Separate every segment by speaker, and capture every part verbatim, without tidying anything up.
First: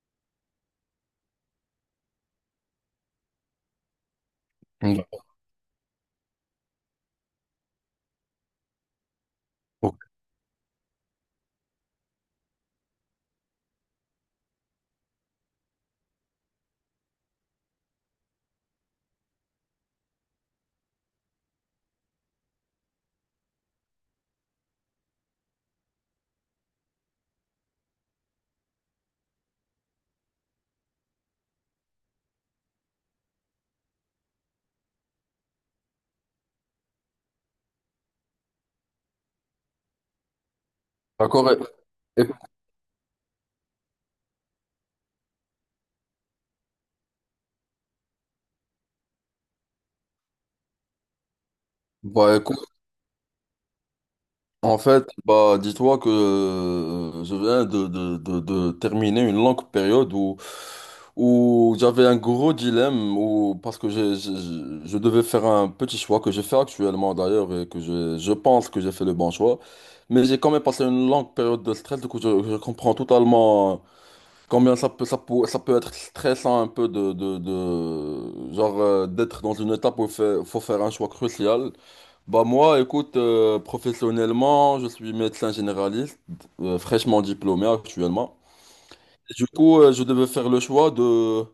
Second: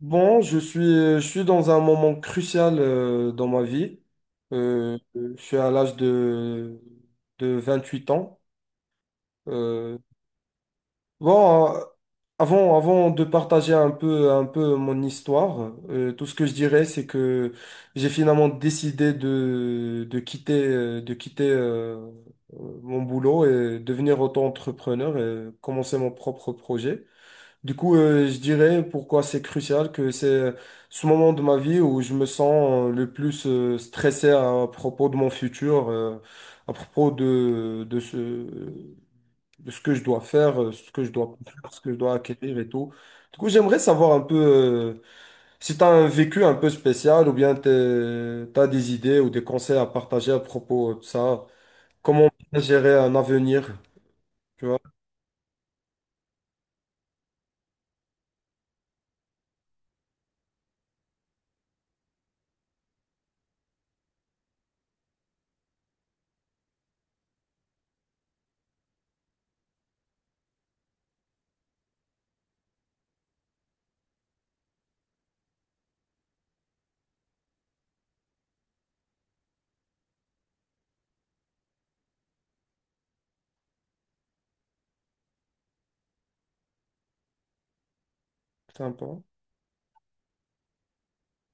Speaker 1: Bon, je suis, je suis dans un moment crucial, euh, dans ma vie. Euh,
Speaker 2: Mm.
Speaker 1: je suis à l'âge de, de vingt-huit ans. Euh,
Speaker 2: Ok.
Speaker 1: bon, euh, avant, avant de partager un peu, un peu mon histoire, euh, tout ce que je dirais, c'est que j'ai finalement décidé de, de quitter, euh, de quitter euh, mon boulot et devenir auto-entrepreneur et commencer mon propre projet. Du coup, euh, je dirais pourquoi c'est crucial, que c'est euh, ce moment de ma vie où je me sens, euh, le plus euh, stressé à propos de mon futur, euh, à propos de, de ce, de ce que je dois faire, euh, ce que je dois
Speaker 2: D'accord.
Speaker 1: faire, ce que je dois
Speaker 2: Et- et-
Speaker 1: acquérir et tout. Du coup, j'aimerais savoir un peu, euh, si tu as un vécu un peu spécial ou bien tu as des idées ou des conseils à partager à propos de ça. Comment
Speaker 2: Bah, écoute,
Speaker 1: bien gérer un avenir, tu
Speaker 2: en
Speaker 1: vois?
Speaker 2: fait, bah, dis-toi que euh, je viens de, de, de, de terminer une longue période où, où j'avais un gros dilemme où, parce que j'ai- j'ai- je, je devais faire un petit choix que je fais actuellement d'ailleurs et que je, je pense que j'ai fait le bon choix. Mais j'ai quand même passé une longue période de stress, du coup, je, je comprends totalement combien ça peut, ça peut, ça peut être stressant un peu de, de, de genre euh, d'être dans une étape où il faut faut faire un choix crucial. Bah moi, écoute, euh, professionnellement, je suis médecin généraliste, euh, fraîchement diplômé actuellement.
Speaker 1: Sympa,
Speaker 2: Et du coup, euh, je devais faire le choix de,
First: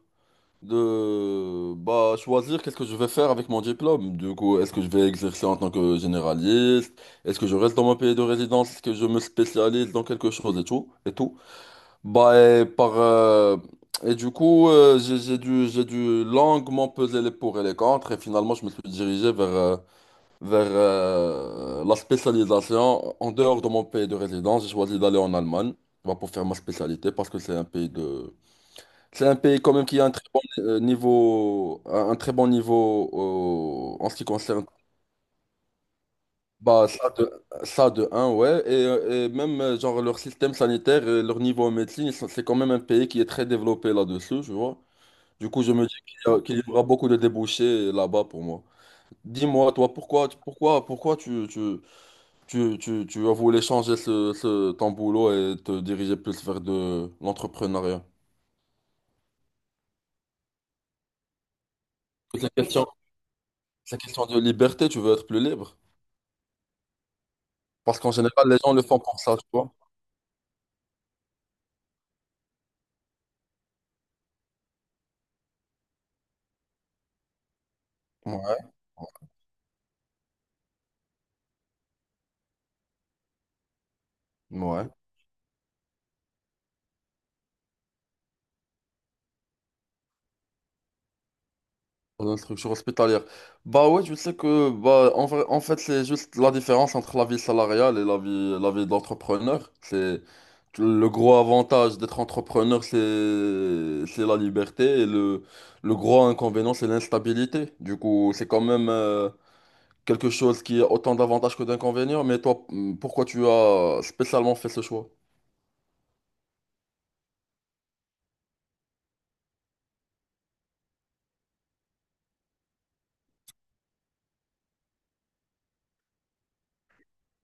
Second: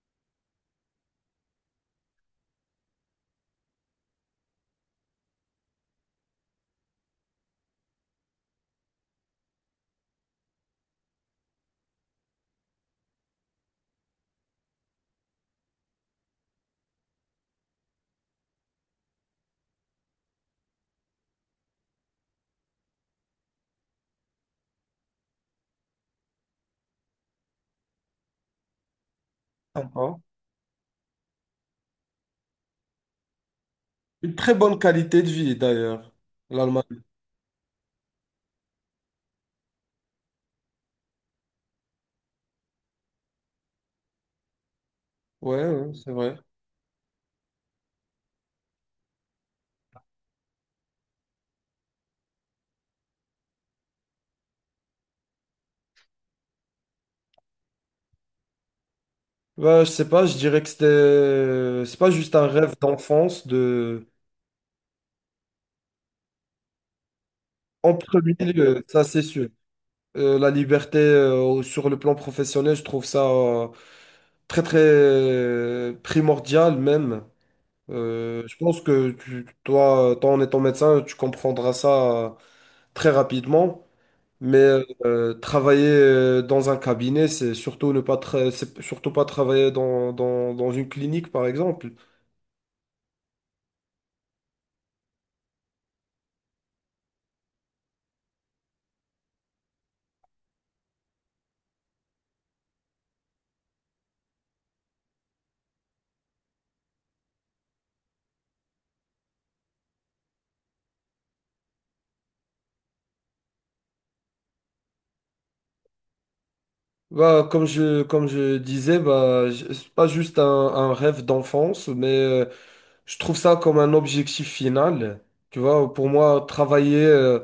Speaker 2: de bah, choisir qu'est-ce que je vais faire avec mon diplôme. Du coup, est-ce que je vais exercer en tant que généraliste? Est-ce que je reste dans mon pays de résidence? Est-ce que je me spécialise dans quelque chose et tout, et tout. Bah, et par, euh, et du coup, euh, j'ai j'ai dû, j'ai dû longuement peser les pour et les contre et finalement, je me suis dirigé vers... euh, vers euh, la spécialisation. En dehors de mon pays de résidence, j'ai choisi d'aller en Allemagne bah, pour faire ma spécialité parce que c'est un pays de... C'est un pays quand même qui a un
Speaker 1: sympa.
Speaker 2: très bon euh, niveau, un un très bon niveau euh, en ce qui
Speaker 1: Une très
Speaker 2: concerne
Speaker 1: bonne qualité de vie, d'ailleurs,
Speaker 2: bah,
Speaker 1: l'Allemagne.
Speaker 2: ça de, ça de un ouais. Et, euh, et même euh, genre leur système sanitaire, et leur niveau en médecine, ils sont- c'est quand même un pays qui est très développé là-dessus, tu vois. Du coup,
Speaker 1: Ouais,
Speaker 2: je me
Speaker 1: ouais,
Speaker 2: dis
Speaker 1: c'est
Speaker 2: qu'il y
Speaker 1: vrai.
Speaker 2: a- qu'il y aura beaucoup de débouchés là-bas pour moi. Dis-moi, toi, pourquoi, pourquoi, pourquoi tu, tu, Tu, tu, tu as voulu changer ce, ce- ton boulot et te diriger plus vers de l'entrepreneuriat.
Speaker 1: Bah, je sais pas, je dirais que c'était, euh, c'est pas juste
Speaker 2: C'est
Speaker 1: un
Speaker 2: une
Speaker 1: rêve
Speaker 2: question,
Speaker 1: d'enfance,
Speaker 2: c'est une
Speaker 1: de.
Speaker 2: question de liberté, tu veux être plus libre.
Speaker 1: En
Speaker 2: Parce qu'en
Speaker 1: premier
Speaker 2: général, les gens
Speaker 1: lieu,
Speaker 2: le font
Speaker 1: ça
Speaker 2: pour
Speaker 1: c'est
Speaker 2: ça, tu
Speaker 1: sûr.
Speaker 2: vois.
Speaker 1: Euh, la liberté, euh, sur le plan professionnel, je trouve ça, euh, très très, euh, primordial même. Euh, je
Speaker 2: Ouais.
Speaker 1: pense que tu, toi, toi, en étant médecin, tu comprendras ça, euh, très rapidement. Mais
Speaker 2: Ouais.
Speaker 1: euh, travailler, euh, dans un cabinet, c'est surtout ne pas tra- c'est surtout pas travailler dans, dans, dans une clinique, par exemple.
Speaker 2: Dans une structure hospitalière. Bah ouais, tu sais que, bah, en vrai- en fait, c'est juste la différence entre la vie salariale et la vie, la vie d'entrepreneur. C'est le gros avantage d'être entrepreneur, c'est, c'est la liberté et le, le gros inconvénient, c'est l'instabilité. Du coup, c'est quand même euh, quelque chose qui a autant d'avantages que d'inconvénients, mais toi, hmm, pourquoi tu as spécialement fait ce choix?
Speaker 1: Bah, comme je, comme je disais, bah, j- c'est pas juste un, un rêve d'enfance, mais euh, je trouve ça comme un objectif final. Tu vois, pour moi, travailler, euh,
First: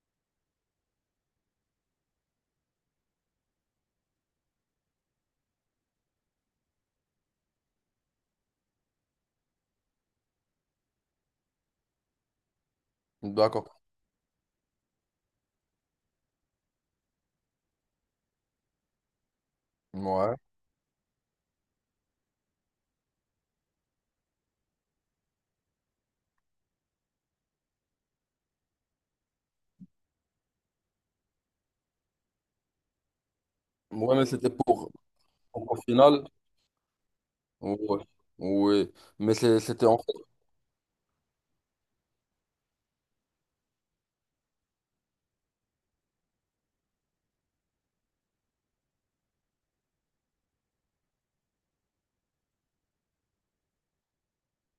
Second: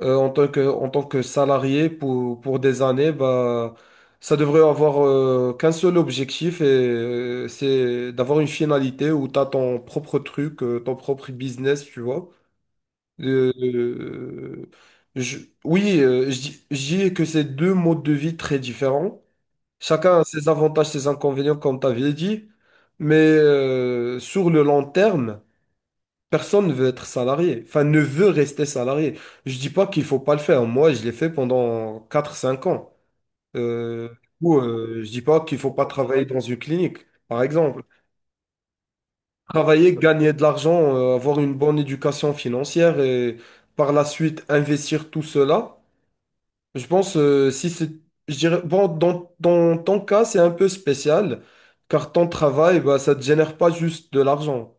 Speaker 1: euh, en tant que, en tant que salarié pour, pour des années, bah, ça devrait avoir, euh, qu'un seul objectif, et euh, c'est d'avoir une finalité où tu as ton propre truc, euh, ton propre business, tu vois. Euh,
Speaker 2: D'accord.
Speaker 1: euh, je- oui, euh, je dis je dis que c'est deux modes de vie très différents. Chacun a
Speaker 2: Ouais.
Speaker 1: ses avantages, ses inconvénients, comme tu avais dit. Mais euh, sur le long terme, personne ne veut être salarié, enfin ne veut rester salarié. Je dis pas qu'il faut pas le faire. Moi, je l'ai fait pendant quatre cinq ans. Euh,
Speaker 2: Ouais,
Speaker 1: du
Speaker 2: mais c'était
Speaker 1: coup,
Speaker 2: pour,
Speaker 1: euh, je dis pas qu'il faut
Speaker 2: pour au
Speaker 1: pas
Speaker 2: final.
Speaker 1: travailler dans une clinique, par exemple.
Speaker 2: Ouais. Oui. Mais c'est- c'était
Speaker 1: Travailler,
Speaker 2: en fait.
Speaker 1: gagner de l'argent, euh, avoir une bonne éducation financière et par la suite investir tout cela. Je pense, euh, si c'est, je dirais, bon, dans, dans ton cas, c'est un peu spécial, car ton travail, bah, ça te génère pas juste de l'argent.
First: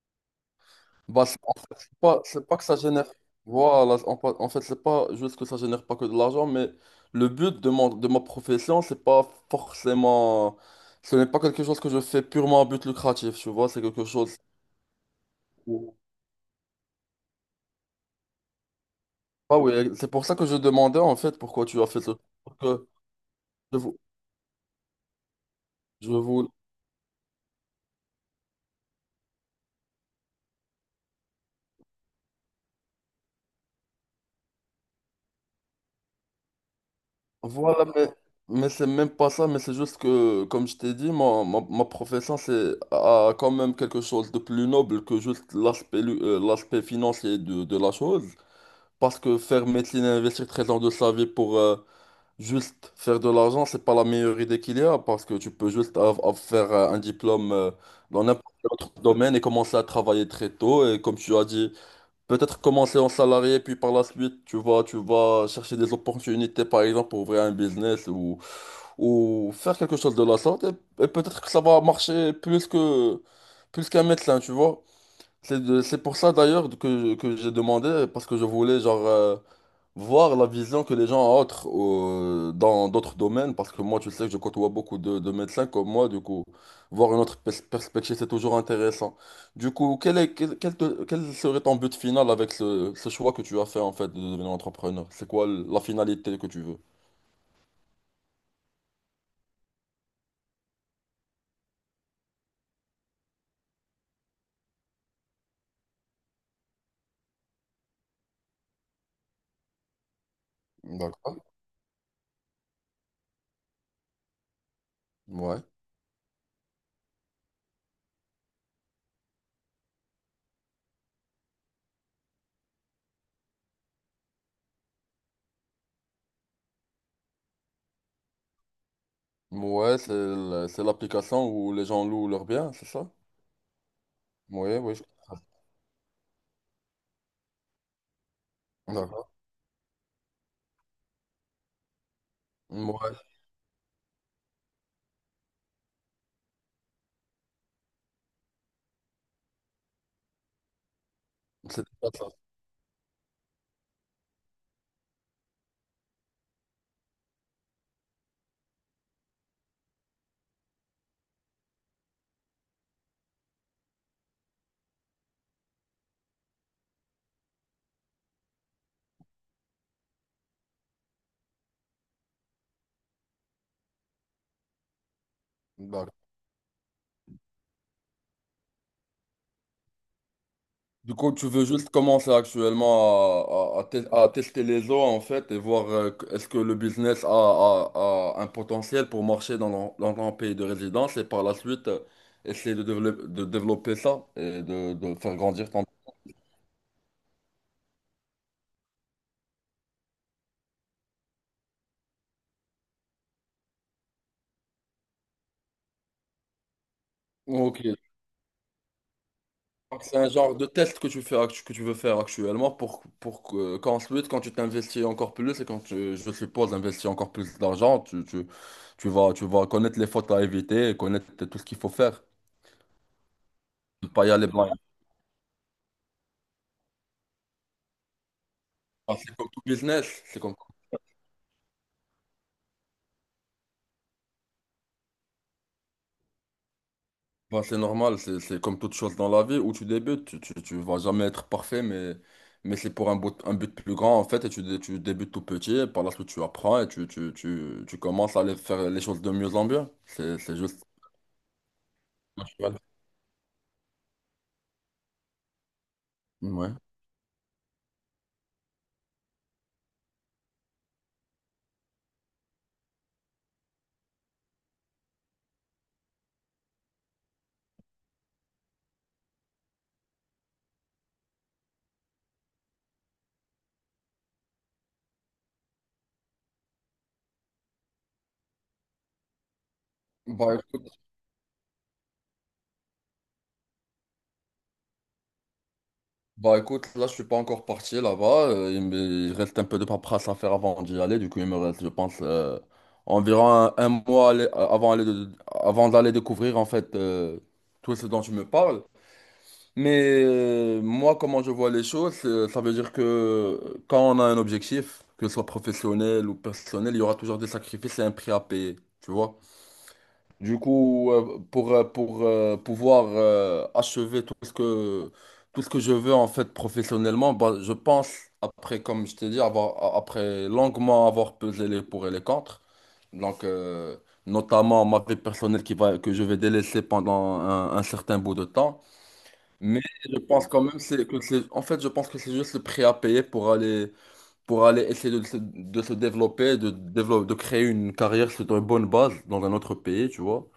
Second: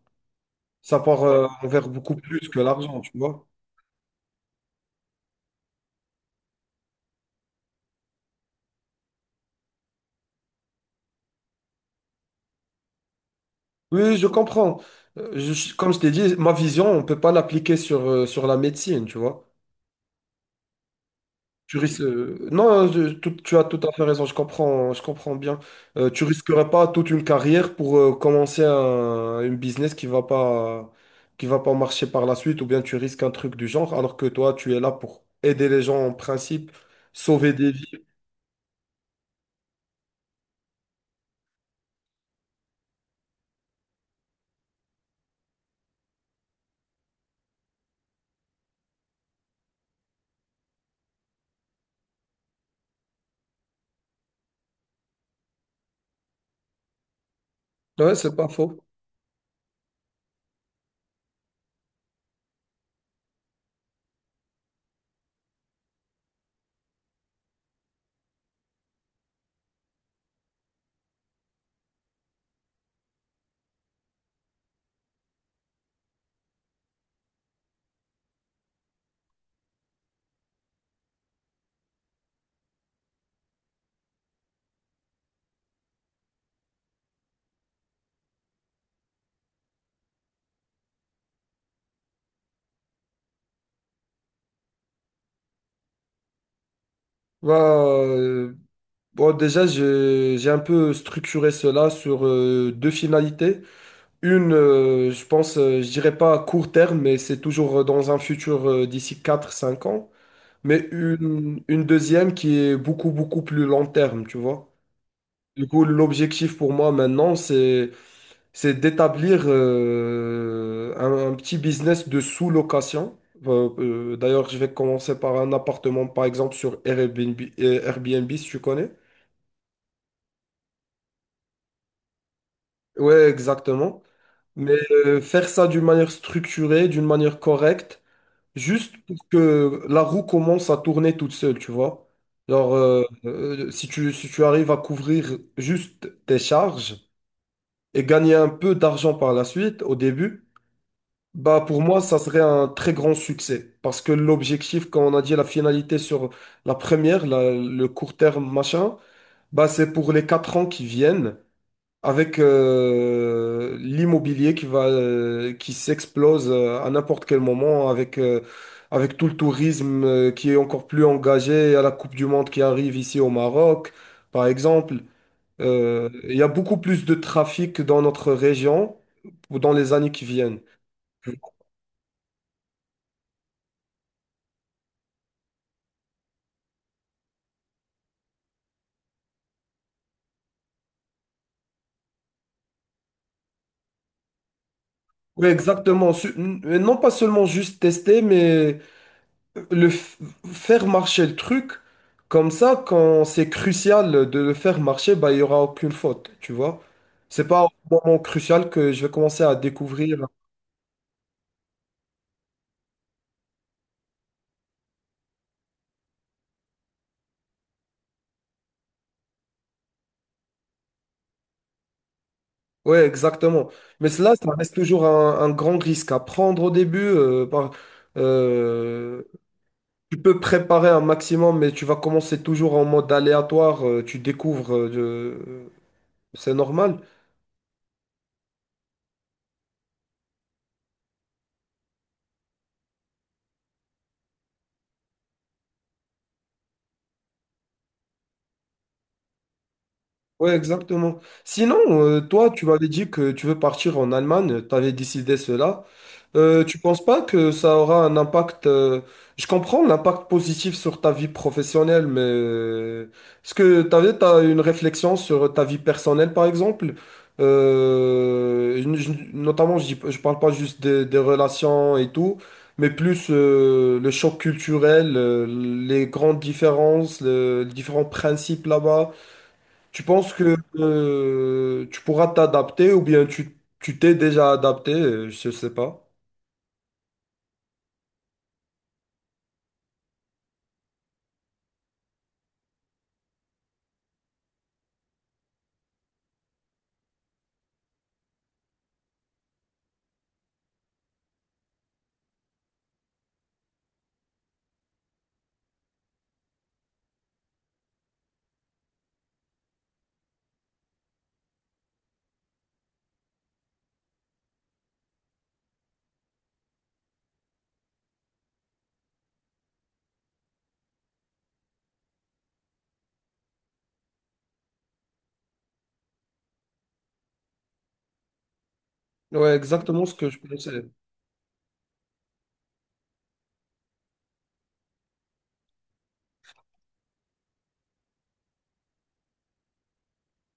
Speaker 1: Ça part,
Speaker 2: Bah, c'est
Speaker 1: euh,
Speaker 2: en fait,
Speaker 1: envers
Speaker 2: c'est
Speaker 1: beaucoup
Speaker 2: pas, c'est
Speaker 1: plus
Speaker 2: pas
Speaker 1: que
Speaker 2: que ça
Speaker 1: l'argent,
Speaker 2: génère.
Speaker 1: tu vois.
Speaker 2: Voilà. En, pa- en fait, c'est pas juste que ça génère pas que de l'argent, mais le but de mon, de ma profession, c'est pas forcément. Ce n'est pas quelque chose que je fais purement à but lucratif, tu vois. C'est quelque
Speaker 1: Oui, je
Speaker 2: chose.
Speaker 1: comprends. Euh, je- comme
Speaker 2: Où-
Speaker 1: je t'ai dit, ma vision, on ne peut pas l'appliquer sur, euh, sur la médecine, tu vois.
Speaker 2: Ah oui, c'est pour ça que je demandais en fait pourquoi
Speaker 1: Tu
Speaker 2: tu as
Speaker 1: risques,
Speaker 2: fait ce.
Speaker 1: euh,
Speaker 2: Parce que-
Speaker 1: non, je- tout- tu as
Speaker 2: je
Speaker 1: tout à fait raison, je comprends, je comprends bien. Euh,
Speaker 2: Je
Speaker 1: tu
Speaker 2: vous
Speaker 1: risquerais pas toute une carrière pour, euh, commencer un, une business qui va pas, qui va pas marcher par la suite, ou bien tu risques un truc du genre, alors que toi, tu es là pour aider les gens en principe, sauver des
Speaker 2: Voilà,
Speaker 1: vies.
Speaker 2: mais, mais c'est même pas ça, mais c'est juste que, comme je t'ai dit, ma, ma, ma profession, c'est a quand même quelque chose de plus noble que juste l'aspect lu- euh, l'aspect financier de, de la chose. Parce que faire médecine et investir treize ans de sa vie pour euh, juste faire de l'argent, c'est pas la meilleure idée qu'il y a, parce que tu peux juste av- av- faire euh, un diplôme euh,
Speaker 1: Ouais,
Speaker 2: dans
Speaker 1: c'est pas
Speaker 2: n'importe quel
Speaker 1: faux.
Speaker 2: autre domaine et commencer à travailler très tôt. Et comme tu as dit, peut-être commencer en salarié, puis par la suite, tu vas, tu vas chercher des opportunités, par exemple, pour ouvrir un business ou, ou faire quelque chose de la sorte. Et, et peut-être que ça va marcher plus que, plus qu'un médecin, tu vois. C'est de- c'est pour ça d'ailleurs que, que j'ai demandé, parce que je voulais, genre, euh, voir la vision que les gens ont autre- au- dans d'autres domaines, parce que moi, tu sais que je côtoie beaucoup de, de médecins comme moi, du coup, voir une autre pers- perspective, c'est toujours intéressant. Du coup, quel est, quel, quel te- quel serait ton but final avec ce, ce choix que tu as fait, en fait, de devenir entrepreneur? C'est quoi la finalité que tu veux?
Speaker 1: Bah, euh, bon, déjà, j'ai j'ai un peu structuré cela sur, euh, deux finalités. Une, euh, je pense, euh, je dirais pas à court terme, mais c'est toujours, euh, dans un futur, euh, d'ici quatre cinq ans. Mais
Speaker 2: D'accord.
Speaker 1: une, une deuxième qui est beaucoup, beaucoup plus long terme, tu vois.
Speaker 2: Ouais.
Speaker 1: Du coup, l'objectif pour moi maintenant, c'est, c'est d'établir, euh, un, un petit business de sous-location. Euh, euh, d'ailleurs, je vais commencer par un appartement, par exemple, sur Airbnb, euh, Airbnb, si tu connais.
Speaker 2: Ouais, c'est l- c'est l'application où les gens louent leurs biens, c'est ça?
Speaker 1: Ouais, exactement. Mais
Speaker 2: Oui, oui. je-
Speaker 1: euh, faire ça d'une manière structurée, d'une manière correcte, juste pour
Speaker 2: D'accord.
Speaker 1: que la roue commence à tourner toute seule, tu vois. Genre, euh,
Speaker 2: Ouais,
Speaker 1: euh, si tu, si tu arrives à couvrir juste tes charges et gagner un peu d'argent par la suite, au début, bah pour
Speaker 2: c'est
Speaker 1: moi,
Speaker 2: déjà
Speaker 1: ça
Speaker 2: ça.
Speaker 1: serait un très grand succès. Parce que l'objectif, quand on a dit la finalité sur la première, la- le court terme, machin, bah c'est pour les quatre ans qui viennent avec, euh, l'immobilier qui va, euh, qui s'explose, euh, à n'importe quel moment, avec euh, avec tout le tourisme, euh, qui est encore plus engagé à la Coupe du Monde qui arrive ici au Maroc, par exemple. Euh,
Speaker 2: D'accord.
Speaker 1: il y a beaucoup plus de trafic dans notre région, ou dans les années qui viennent.
Speaker 2: Du coup, tu veux juste commencer actuellement à, à- à tes- à tester les eaux en fait et voir euh, que- est-ce que le business a, a- a un potentiel pour marcher dans ton, dans ton pays de résidence et par la suite euh, essayer de, dévelop- de développer ça et de, de faire
Speaker 1: Oui,
Speaker 2: grandir ton.
Speaker 1: exactement. Su- n- Non, pas seulement juste tester, mais le f- faire marcher le truc, comme ça, quand c'est crucial de le faire marcher, bah, il n'y aura aucune faute, tu vois. C'est pas au
Speaker 2: Ok.
Speaker 1: moment crucial que je vais commencer à
Speaker 2: Donc, c'est
Speaker 1: découvrir.
Speaker 2: un genre de test que tu fais, actu- que tu veux faire actuellement pour, pour que- qu'ensuite, quand tu t'investis encore plus et quand tu, je suppose, investis encore plus d'argent, tu, tu, tu vas, tu vas connaître les fautes à éviter et connaître tout ce qu'il faut faire.
Speaker 1: Ouais, exactement.
Speaker 2: Ne
Speaker 1: Mais
Speaker 2: pas y
Speaker 1: cela,
Speaker 2: aller.
Speaker 1: ça reste toujours un, un grand risque à prendre au début. euh, par-
Speaker 2: Ah,
Speaker 1: euh,
Speaker 2: c'est comme tout
Speaker 1: Tu
Speaker 2: business,
Speaker 1: peux
Speaker 2: c'est comme,
Speaker 1: préparer un maximum, mais tu vas commencer toujours en mode aléatoire. Euh, tu découvres. euh, de- C'est normal.
Speaker 2: bah, c'est normal, c'est c'est comme toute chose dans la vie où tu débutes, tu, tu, tu vas jamais être parfait, mais, mais c'est pour un but, un but plus grand en fait, et tu, dé- tu débutes tout petit, et par la suite tu apprends et tu, tu, tu, tu commences à aller faire les choses de mieux en mieux. C'est
Speaker 1: Ouais,
Speaker 2: c'est juste
Speaker 1: exactement. Sinon, euh, toi, tu
Speaker 2: naturel.
Speaker 1: m'avais dit que tu veux partir en Allemagne. Tu avais décidé cela. Euh,
Speaker 2: Ouais.
Speaker 1: tu penses pas que ça aura un impact. Euh, je comprends l'impact positif sur ta vie professionnelle, mais euh, est-ce que t'avais, t'as une réflexion sur ta vie personnelle, par exemple? Euh, une- je- notamment, je, dis- je parle pas juste des, des relations et tout, mais plus, euh, le choc culturel, euh, les grandes différences, le- les différents principes là-bas. Tu penses
Speaker 2: Bah,
Speaker 1: que,
Speaker 2: écoute,
Speaker 1: euh, tu pourras t'adapter ou bien tu tu t'es déjà adapté? euh, Je sais pas.
Speaker 2: Bah écoute, là je suis pas encore parti là-bas, euh, il me il reste un peu de paperasse à faire avant d'y aller, du coup il me reste je pense euh, environ un, un mois aller- euh, avant, aller de- avant d'aller découvrir en fait euh, tout ce dont tu me parles. Mais euh, moi comment je vois les choses, c'est- ça veut dire que quand on a un objectif, que ce soit professionnel ou personnel, il y aura toujours des sacrifices et un prix à payer, tu vois. Du coup, euh, pour, euh, pour euh, pouvoir euh, achever tout ce que, tout ce que je veux en fait professionnellement, bah, je pense, après, comme je t'ai dit, avoir, a- après longuement avoir pesé les pour et les contre, donc euh, notamment ma vie personnelle qui va, que je vais délaisser pendant un, un certain bout de temps.
Speaker 1: Ouais,
Speaker 2: Mais
Speaker 1: exactement ce
Speaker 2: je
Speaker 1: que je
Speaker 2: pense quand même
Speaker 1: pensais.
Speaker 2: c'est, que c'est, en fait, je pense que c'est juste le prix à payer pour aller, pour aller essayer de se, de se développer, de, développer, de créer une carrière sur une bonne base dans un autre pays, tu vois.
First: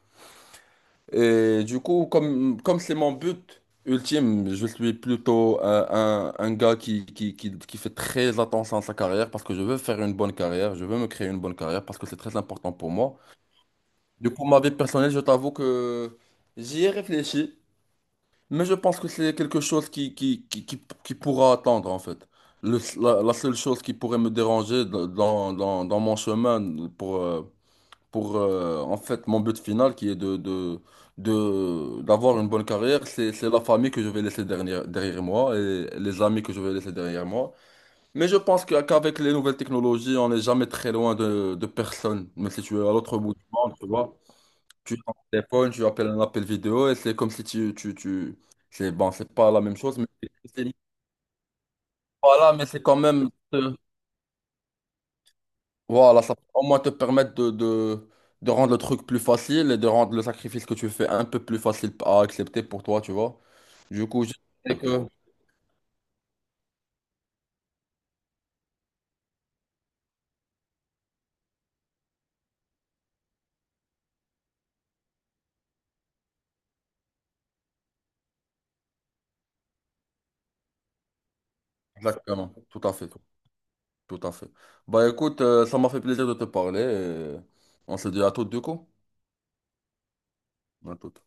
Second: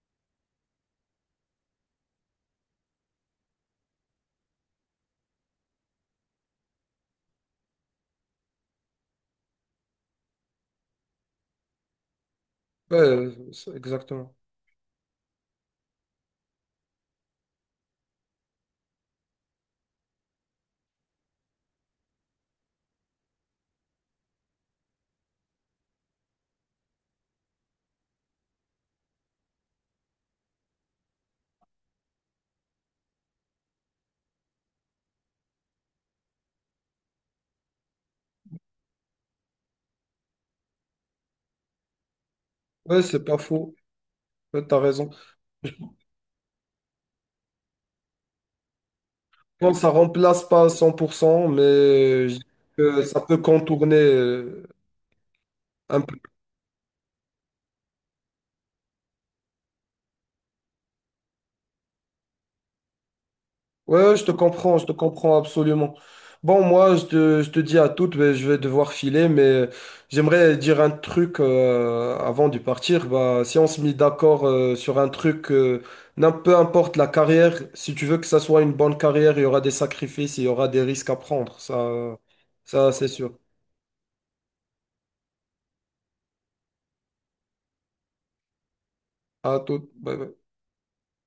Speaker 2: Et du coup, comme, comme c'est mon but ultime, je suis plutôt euh, un, un gars qui, qui, qui, qui fait très attention à sa carrière parce que je veux faire une bonne carrière, je veux me créer une bonne carrière parce que c'est très important pour
Speaker 1: Ouais,
Speaker 2: moi.
Speaker 1: euh, c'est-
Speaker 2: Du
Speaker 1: exactement.
Speaker 2: coup, ma vie personnelle, je t'avoue que j'y ai réfléchi, mais je pense que c'est quelque chose qui, qui, qui, qui, qui pourra attendre en fait. Le- la, la seule chose qui pourrait me déranger dans, dans, dans dans mon chemin pour, euh, pour euh, en fait mon but final qui est de, de, de- d'avoir une bonne carrière, c'est, c'est la famille que je vais laisser derrière, derrière moi et les amis que je vais laisser derrière moi. Mais je pense que- qu'avec les nouvelles technologies, on n'est jamais très loin de, de personne. Mais si tu es à
Speaker 1: Ouais,
Speaker 2: l'autre
Speaker 1: c'est
Speaker 2: bout
Speaker 1: pas
Speaker 2: du monde,
Speaker 1: faux.
Speaker 2: tu vois,
Speaker 1: Ouais, t'as
Speaker 2: tu es
Speaker 1: raison.
Speaker 2: ton téléphone, tu appelles un appel vidéo et c'est comme si tu, tu, tu... C'est bon, c'est pas la
Speaker 1: Bon,
Speaker 2: même
Speaker 1: ça
Speaker 2: chose, mais
Speaker 1: remplace pas
Speaker 2: c'est
Speaker 1: à cent pour cent, mais je dis
Speaker 2: voilà, mais c'est quand
Speaker 1: que ça
Speaker 2: même.
Speaker 1: peut
Speaker 2: Euh,
Speaker 1: contourner, euh, un.
Speaker 2: Voilà, ça peut au moins te permettre de, de, de rendre le truc plus facile et de rendre le sacrifice que tu fais un peu plus facile à accepter pour toi, tu vois.
Speaker 1: Ouais,
Speaker 2: Du
Speaker 1: ouais, je
Speaker 2: coup,
Speaker 1: te
Speaker 2: je sais
Speaker 1: comprends, je te
Speaker 2: que...
Speaker 1: comprends absolument. Bon, moi, je te, je te dis à toutes, mais je vais devoir filer, mais j'aimerais dire un truc, euh, avant de partir. Bah, si on se met d'accord, euh, sur un truc, euh, n'im- peu importe la carrière, si tu veux que ça soit une bonne carrière, il y aura des sacrifices, il y aura des risques à prendre. Ça,
Speaker 2: Exactement, tout
Speaker 1: ça
Speaker 2: à
Speaker 1: c'est
Speaker 2: fait,
Speaker 1: sûr.
Speaker 2: tout à fait. Bah écoute, euh, ça m'a fait plaisir de te parler et on se dit à toutes du coup.
Speaker 1: À toutes. Bye bye.
Speaker 2: À toutes.